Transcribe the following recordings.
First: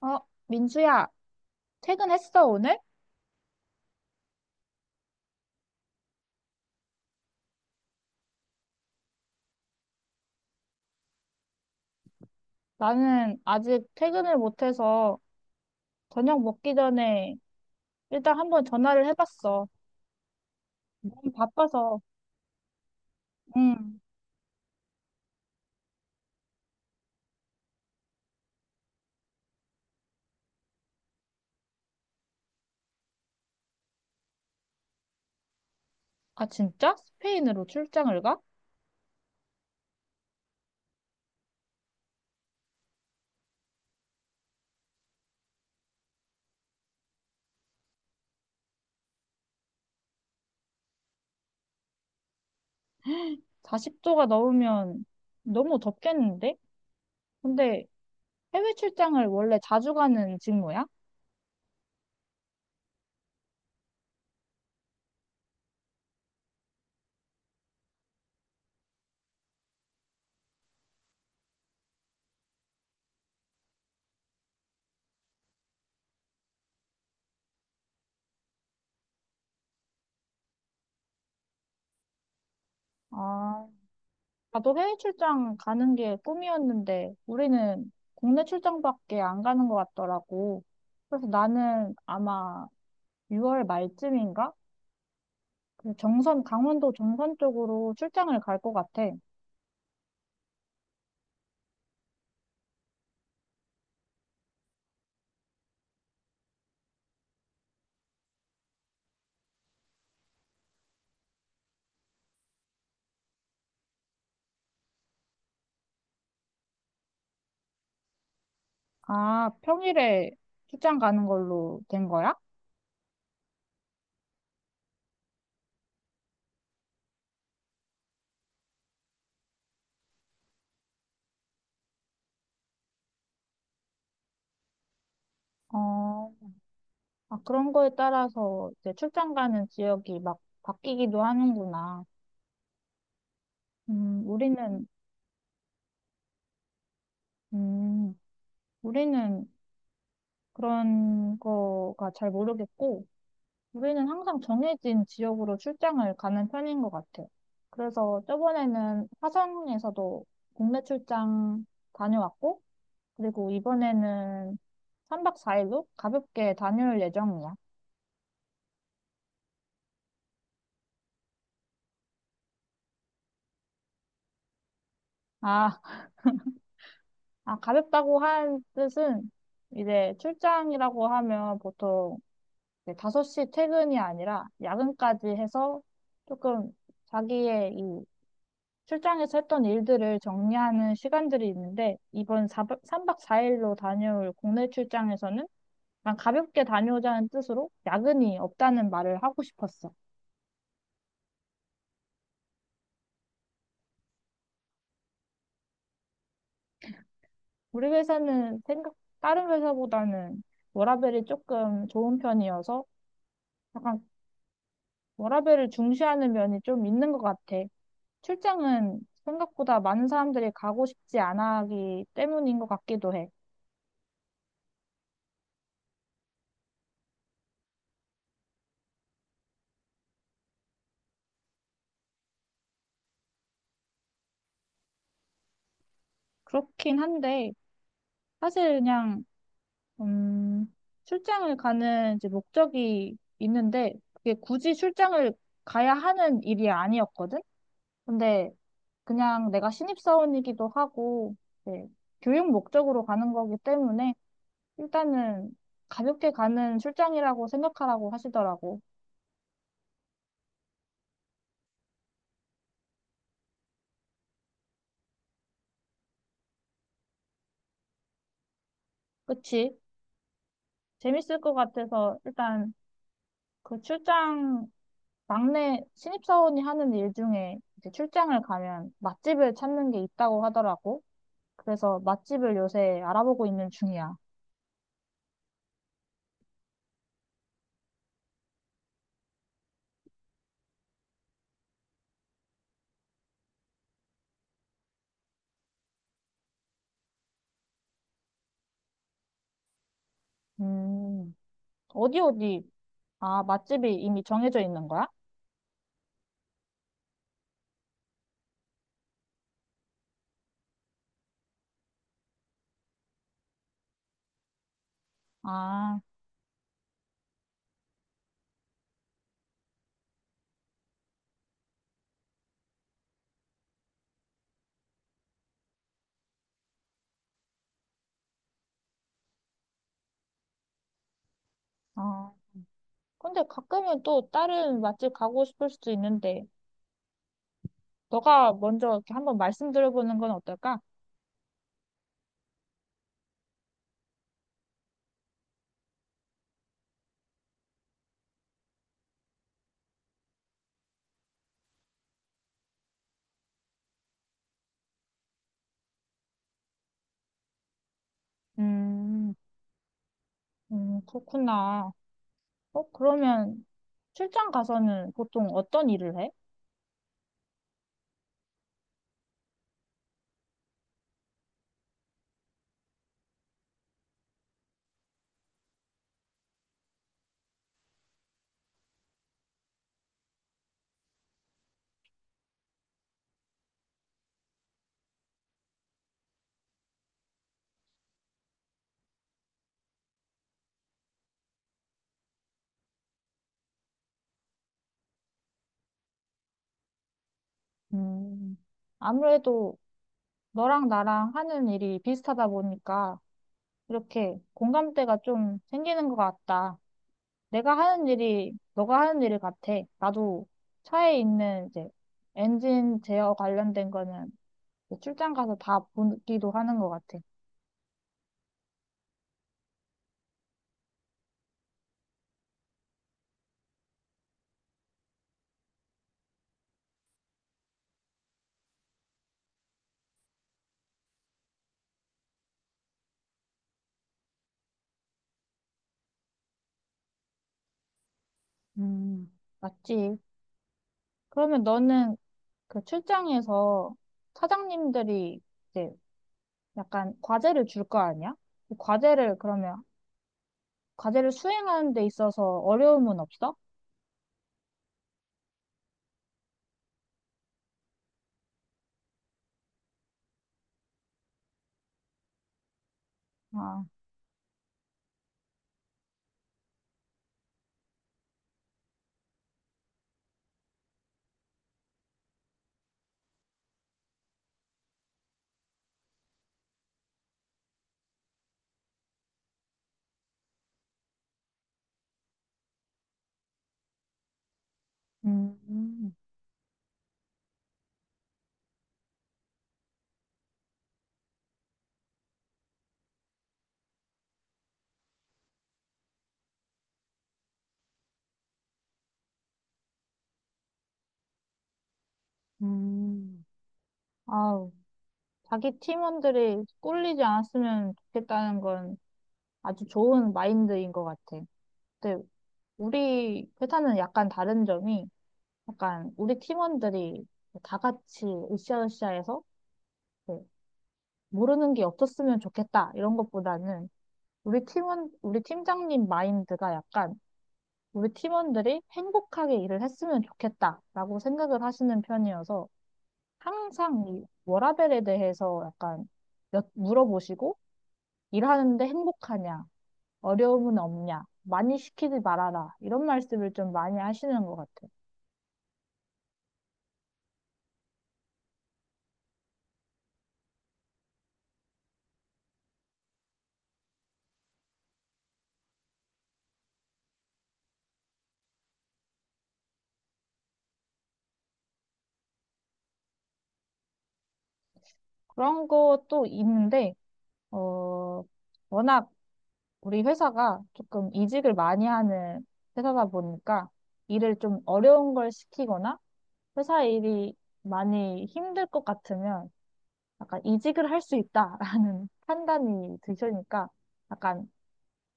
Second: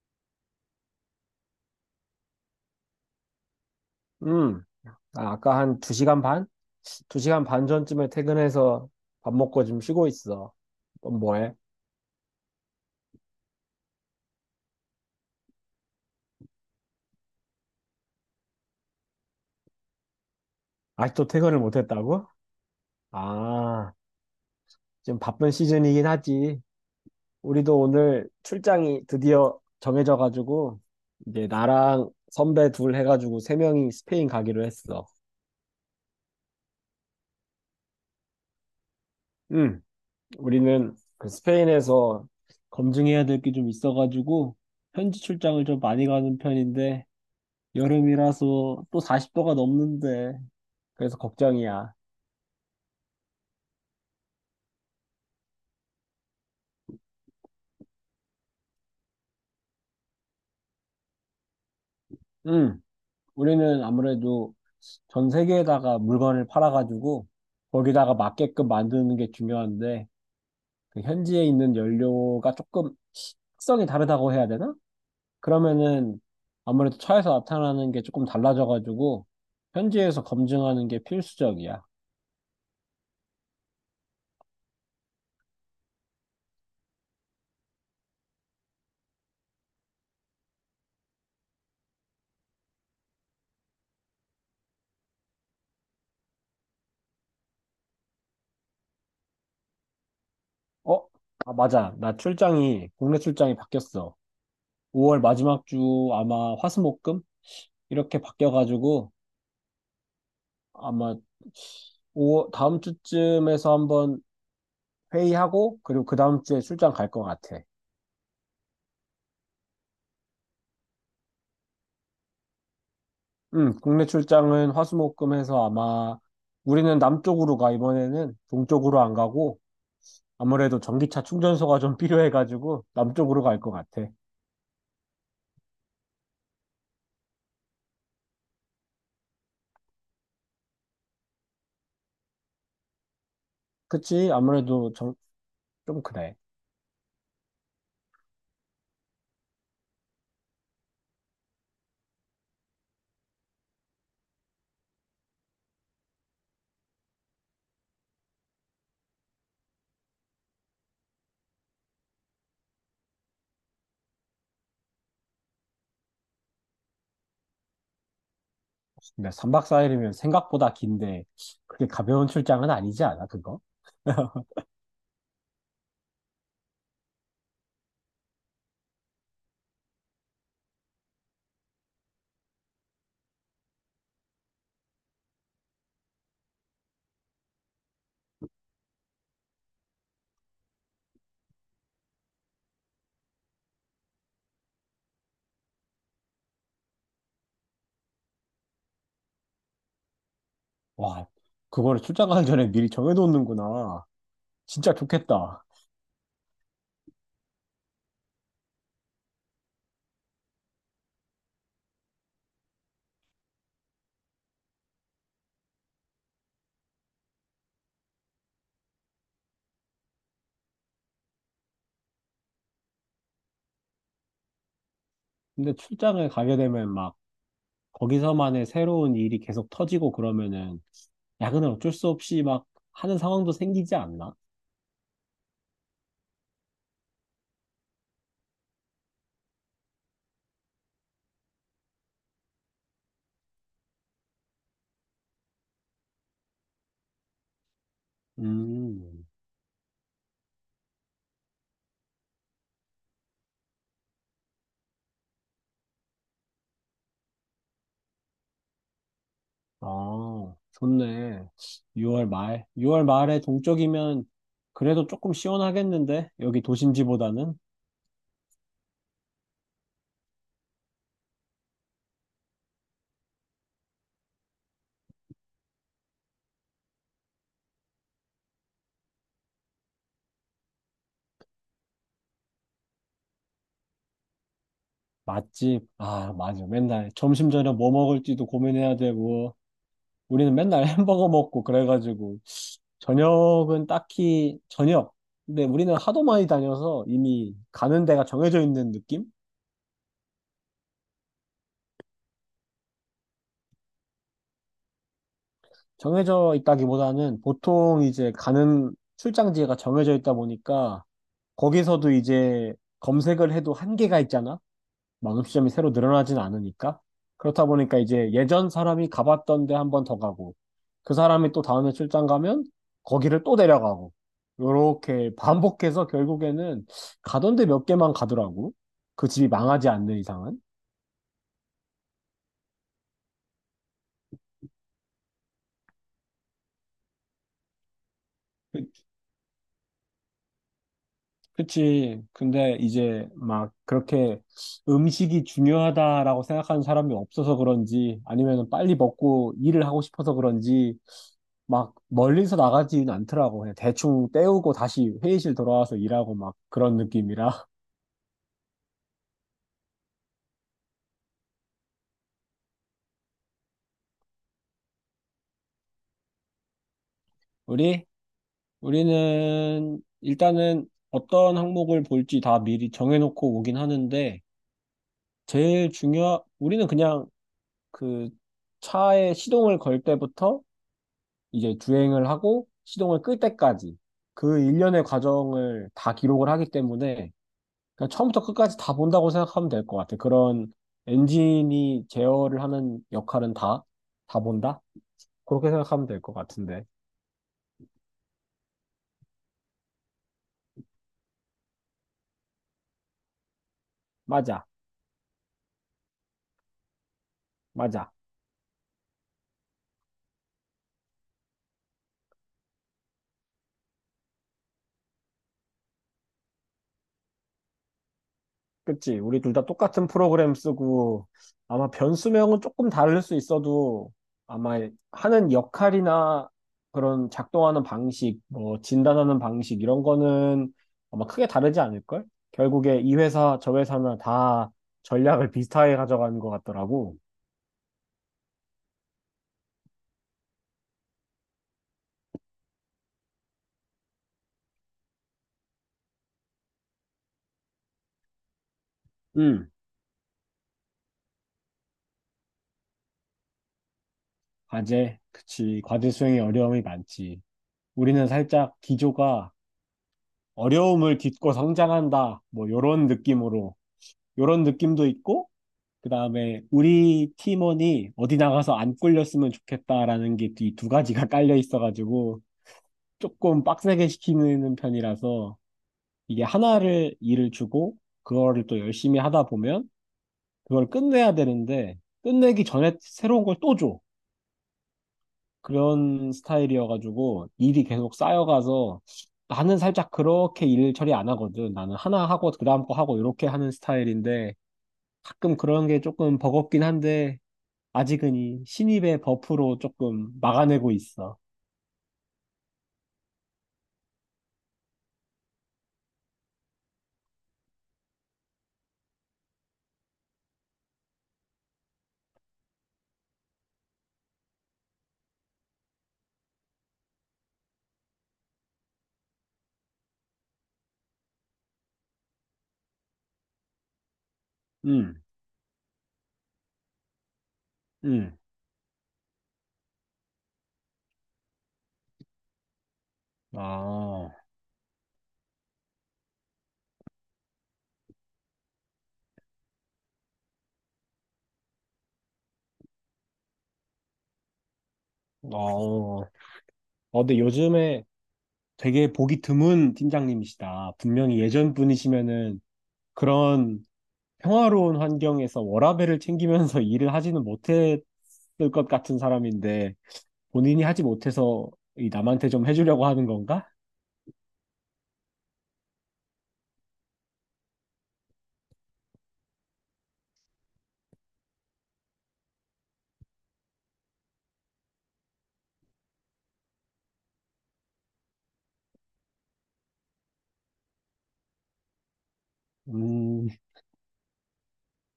어, 민수야, 퇴근했어, 오늘? 음, 아, 아까 한 2시간 반? 2시간 반 전쯤에 퇴근해서 밥 먹고 지금 쉬고 있어. 넌 뭐해? 나는 아직 퇴근을 못해서 저녁 먹기 전에 일단 한번 전화를 해봤어. 아직도 너무 퇴근을 못 바빠서. 했다고? 아, 응. 지금 바쁜 시즌이긴 하지. 우리도 오늘 출장이 드디어 정해져 가지고 이제 나랑 선배 둘 해가지고 세 명이 스페인 가기로 했어. 아, 진짜? 스페인으로 출장을 가? 응. 우리는 그 스페인에서 검증해야 될 게 좀 있어가지고 현지 출장을 좀 많이 가는 편인데 여름이라서 또 40도가 넘는데 그래서 걱정이야. 40도가 넘으면 너무 덥겠는데? 근데 해외 출장을 원래 자주 가는 직무야? 응, 우리는 아무래도 전 세계에다가 물건을 팔아가지고 거기다가 맞게끔 만드는 게 중요한데 그 현지에 있는 연료가 조금 특성이 다르다고 해야 되나? 그러면은 아무래도 차에서 나타나는 게 조금 달라져가지고 현지에서 검증하는 게 필수적이야. 아, 나도 해외 출장 가는 게 꿈이었는데 우리는 국내 출장밖에 안 가는 것 같더라고. 그래서 나는 아마 6월 말쯤인가? 그 정선, 강원도 정선 쪽으로 출장을 갈 것 같아. 어? 아, 맞아. 나 출장이 국내 출장이 바뀌었어. 5월 마지막 주 아마 화수목금 이렇게 바뀌어가지고 아마 오, 다음 주쯤에서 한번 회의하고, 그리고 그 다음 주에 출장 갈 것 같아. 아, 평일에 출장 가는 걸로 된 거야? 응, 국내 출장은 화수목금 해서 아마 우리는 남쪽으로 가, 이번에는 동쪽으로 안 가고, 아무래도 전기차 충전소가 좀 필요해가지고, 남쪽으로 갈 것 같아. 어, 아, 그런 거에 따라서 이제 출장 가는 지역이 막 바뀌기도 하는구나. 음, 그치? 우리는, 아무래도 좀 그래. 음, 우리는 그런 거가 잘 모르겠고, 우리는 항상 정해진 지역으로 출장을 가는 편인 것 같아. 그래서 저번에는 화성에서도 국내 출장 다녀왔고, 그리고 이번에는 3박 4일로 가볍게 다녀올 예정이야. 근데 3박 4일이면 생각보다 긴데, 그게 가벼운 출장은 아니지 않아, 그거? 아, 아, 가볍다고 한 뜻은 이제 출장이라고 하면 보통 이제 5시 퇴근이 아니라 야근까지 해서 조금 자기의 이 출장에서 했던 일들을 정리하는 시간들이 있는데 이번 3박 4일로 다녀올 국내 출장에서는 그냥 가볍게 다녀오자는 뜻으로 야근이 없다는 말을 하고 싶었어. 와, 그거를 출장 가기 전에 미리 정해놓는구나. 진짜 좋겠다. 우리 회사는 생각, 다른 회사보다는 워라밸이 조금 좋은 편이어서 약간 워라밸을 중시하는 면이 좀 있는 것 같아. 출장은 생각보다 많은 사람들이 가고 싶지 않아 하기 때문인 것 같기도 해. 근데 출장을 가게 되면 막 거기서만의 새로운 일이 계속 터지고 그러면은 야근을 어쩔 수 없이 막 하는 상황도 생기지 않나? 그렇긴 한데, 사실 그냥, 음, 출장을 가는 이제 목적이 있는데, 그게 굳이 출장을 가야 하는 일이 아니었거든? 근데 음, 그냥 내가 신입사원이기도 하고, 네, 교육 목적으로 가는 거기 때문에 일단은 가볍게 가는 출장이라고 생각하라고 하시더라고. 아, 좋네. 6월 말. 6월 말에 동쪽이면 그래도 조금 시원하겠는데? 여기 도심지보다는? 그치? 재밌을 것 같아서 일단 그 출장, 막내 신입사원이 하는 일 중에 이제 출장을 가면 맛집을 찾는 게 있다고 하더라고. 그래서 맛집을 요새 알아보고 있는 중이야. 맛집. 아, 맞아. 맨날 점심 저녁 뭐 먹을지도 고민해야 되고. 우리는 맨날 햄버거 먹고 그래가지고 저녁은 딱히 저녁. 근데 우리는 하도 많이 다녀서 이미 가는 데가 정해져 있는 느낌? 음, 어디 어디? 아, 맛집이 이미 정해져 있는 거야? 정해져 있다기보다는 보통 이제 가는 출장지가 정해져 있다 보니까 거기서도 이제 검색을 해도 한계가 있잖아. 만시점이 새로 아, 늘어나진 않으니까. 그렇다 보니까 이제 예전 사람이 가봤던 데 한 번 더 가고, 그 사람이 또 다음에 출장 가면 거기를 또 데려가고, 요렇게 반복해서 결국에는 가던 데 몇 개만 가더라고. 그 집이 망하지 않는 이상은. 어. 근데 가끔은 또 다른 맛집 가고 싶을 수도 있는데, 너가 그, 먼저 이렇게 한번 말씀드려보는 건 어떨까? 그치. 근데 이제 막 그렇게 음식이 중요하다라고 생각하는 사람이 없어서 그런지, 아니면 빨리 먹고 일을 하고 싶어서 그런지, 막 멀리서 나가지는 않더라고. 그냥 대충 때우고 다시 회의실 돌아와서 일하고 막 그런 느낌이라. 음, 그렇구나. 어, 그러면 출장 가서는 보통 어떤 일을 해? 우리? 우리는 일단은 어떤 항목을 볼지 다 미리 정해놓고 오긴 하는데, 우리는 그냥 그 차에 시동을 걸 때부터 이제 주행을 하고 시동을 끌 때까지 그 일련의 과정을 다 기록을 하기 때문에 그러니까 처음부터 끝까지 다 본다고 생각하면 될 것 같아. 그런 엔진이 제어를 하는 역할은 다 본다? 그렇게 생각하면 될 것 같은데. 음, 아무래도 너랑 나랑 하는 일이 비슷하다 보니까 이렇게 맞아, 공감대가 좀 생기는 것 같다. 내가 하는 맞아. 일이 너가 하는 일 같아. 나도 차에 있는 이제 엔진 제어 관련된 거는 출장 가서 다 보기도 하는 것 같아. 그치? 우리 둘 다 똑같은 프로그램 쓰고, 아마 변수명은 조금 다를 수 있어도, 아마 하는 역할이나 그런 작동하는 방식, 뭐, 진단하는 방식, 이런 거는 아마 크게 다르지 않을걸? 결국에 이 회사, 저 회사나 다 전략을 비슷하게 가져가는 것 같더라고. 음. 맞지? 그러면 너는 그 출장에서 사장님들이 이제 약간 과제를 줄 거 아니야? 그 과제를 음. 그러면 과제를 수행하는 데 있어서 어려움은 없어? 과제, 그치. 과제 수행에 어려움이 많지. 우리는 살짝 기조가 어려움을 딛고 성장한다. 뭐, 요런 느낌으로. 아, 요런 느낌도 있고, 그 다음에 우리 팀원이 어디 나가서 안 꿀렸으면 좋겠다라는 게 이 두 가지가 깔려 있어가지고 조금 빡세게 시키는 편이라서 이게 하나를 일을 주고 그거를 또 열심히 하다 보면 그걸 끝내야 되는데 끝내기 전에 새로운 걸 또 줘. 음. 그런 스타일이어가지고 일이 계속 쌓여가서 나는 살짝 그렇게 일 처리 안 하거든. 나는 하나 하고 그다음 거 하고 이렇게 하는 스타일인데 가끔 그런 게 조금 버겁긴 한데 아직은 이 신입의 버프로 조금 막아내고 있어. 음. 아우, 자기 팀원들이 꿀리지 않았으면 좋겠다는 건 아주 좋은 마인드인 것 같아. 근데 우리 회사는 약간 다른 점이 약간 우리 팀원들이 다 같이 으쌰으쌰해서 뭐 모르는 게 없었으면 좋겠다 이런 것보다는 우리 팀원 음, 우리 팀장님 마인드가 약간 우리 음. 팀원들이 행복하게 일을 했으면 좋겠다라고 생각을 하시는 편이어서 아, 항상 이 어. 워라밸에 대해서 약간 물어보시고 일하는데 행복하냐 어려움은 없냐 많이 시키지 말아라 이런 말씀을 좀 많이 하시는 것 같아요. 어, 근데 요즘에 되게 보기 드문 팀장님이시다. 분명히 예전 분이시면은 그런 평화로운 환경에서 워라밸을 챙기면서 일을 하지는 못했을 것 같은 사람인데 본인이 하지 못해서 이 남한테 좀 해주려고 하는 건가? 그런 것도 있는데 어 워낙 우리 회사가 조금 이직을 많이 하는 회사다 보니까 일을 좀 어려운 걸 시키거나 회사 일이 많이 힘들 것 같으면 약간 이직을 할 수 있다라는 판단이 음, 드시니까 약간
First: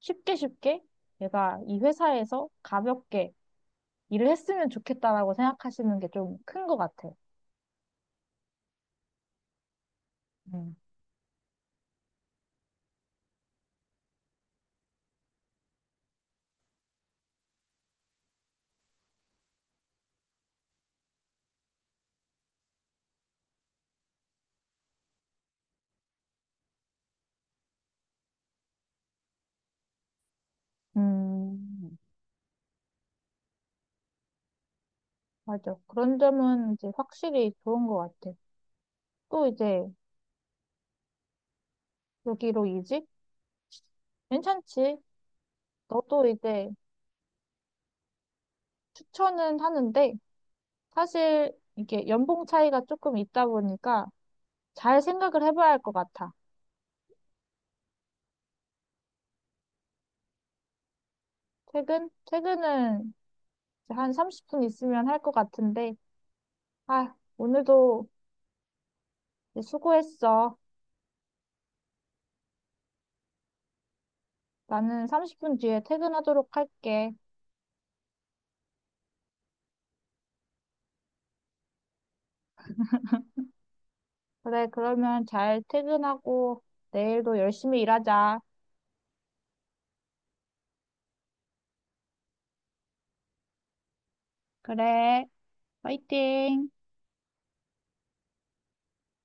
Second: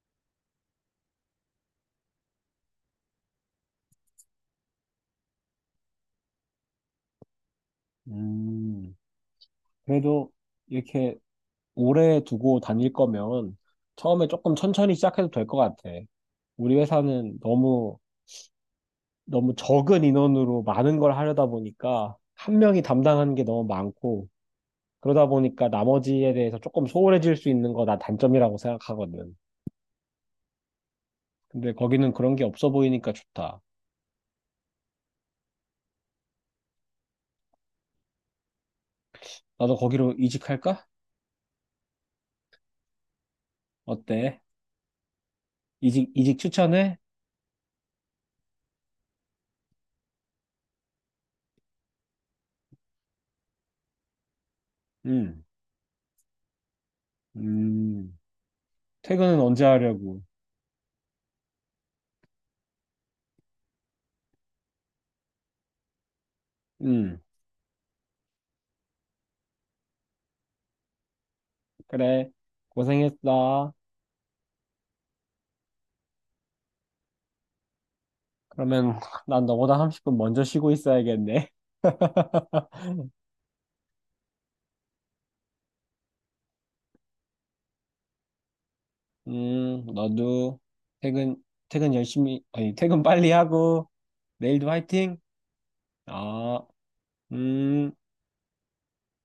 쉽게 쉽게 얘가 이 회사에서 가볍게 일을 했으면 좋겠다라고 생각하시는 게 좀 큰 것 같아. 음. 그래도 음. 이렇게 오래 두고 다닐 거면 처음에 조금 천천히 시작해도 될 것 같아. 우리 회사는 너무 너무 적은 인원으로 많은 걸 하려다 보니까 한 명이 담당하는 게 너무 많고 그러다 보니까 나머지에 대해서 조금 소홀해질 수 있는 거 나 단점이라고 생각하거든. 근데 음, 거기는 그런 게 없어 보이니까 좋다. 맞아. 그런 점은 이제 확실히 좋은 것 같아. 또 나도 이제 거기로 이직할까? 여기로 이직? 어때? 괜찮지. 이직, 너도 이직 이제 추천해? 추천은 하는데 사실 이게 연봉 차이가 조금 있다 보니까 잘 생각을 응. 해봐야 할 것 같아. 음, 퇴근은 언제 하려고? 퇴근? 퇴근은 이제 한 30분 있으면 할 것 같은데 아, 응. 오늘도 이제 수고했어. 그래. 고생했어. 나는 30분 뒤에 퇴근하도록 할게. 그러면 난 너보다 30분 먼저 쉬고 있어야겠네. 그래, 그러면 잘 퇴근하고 내일도 열심히 일하자. 너도 퇴근, 퇴근 열심히, 아니, 퇴근 빨리 하고, 내일도 화이팅! 그래, 아, 화이팅! 음.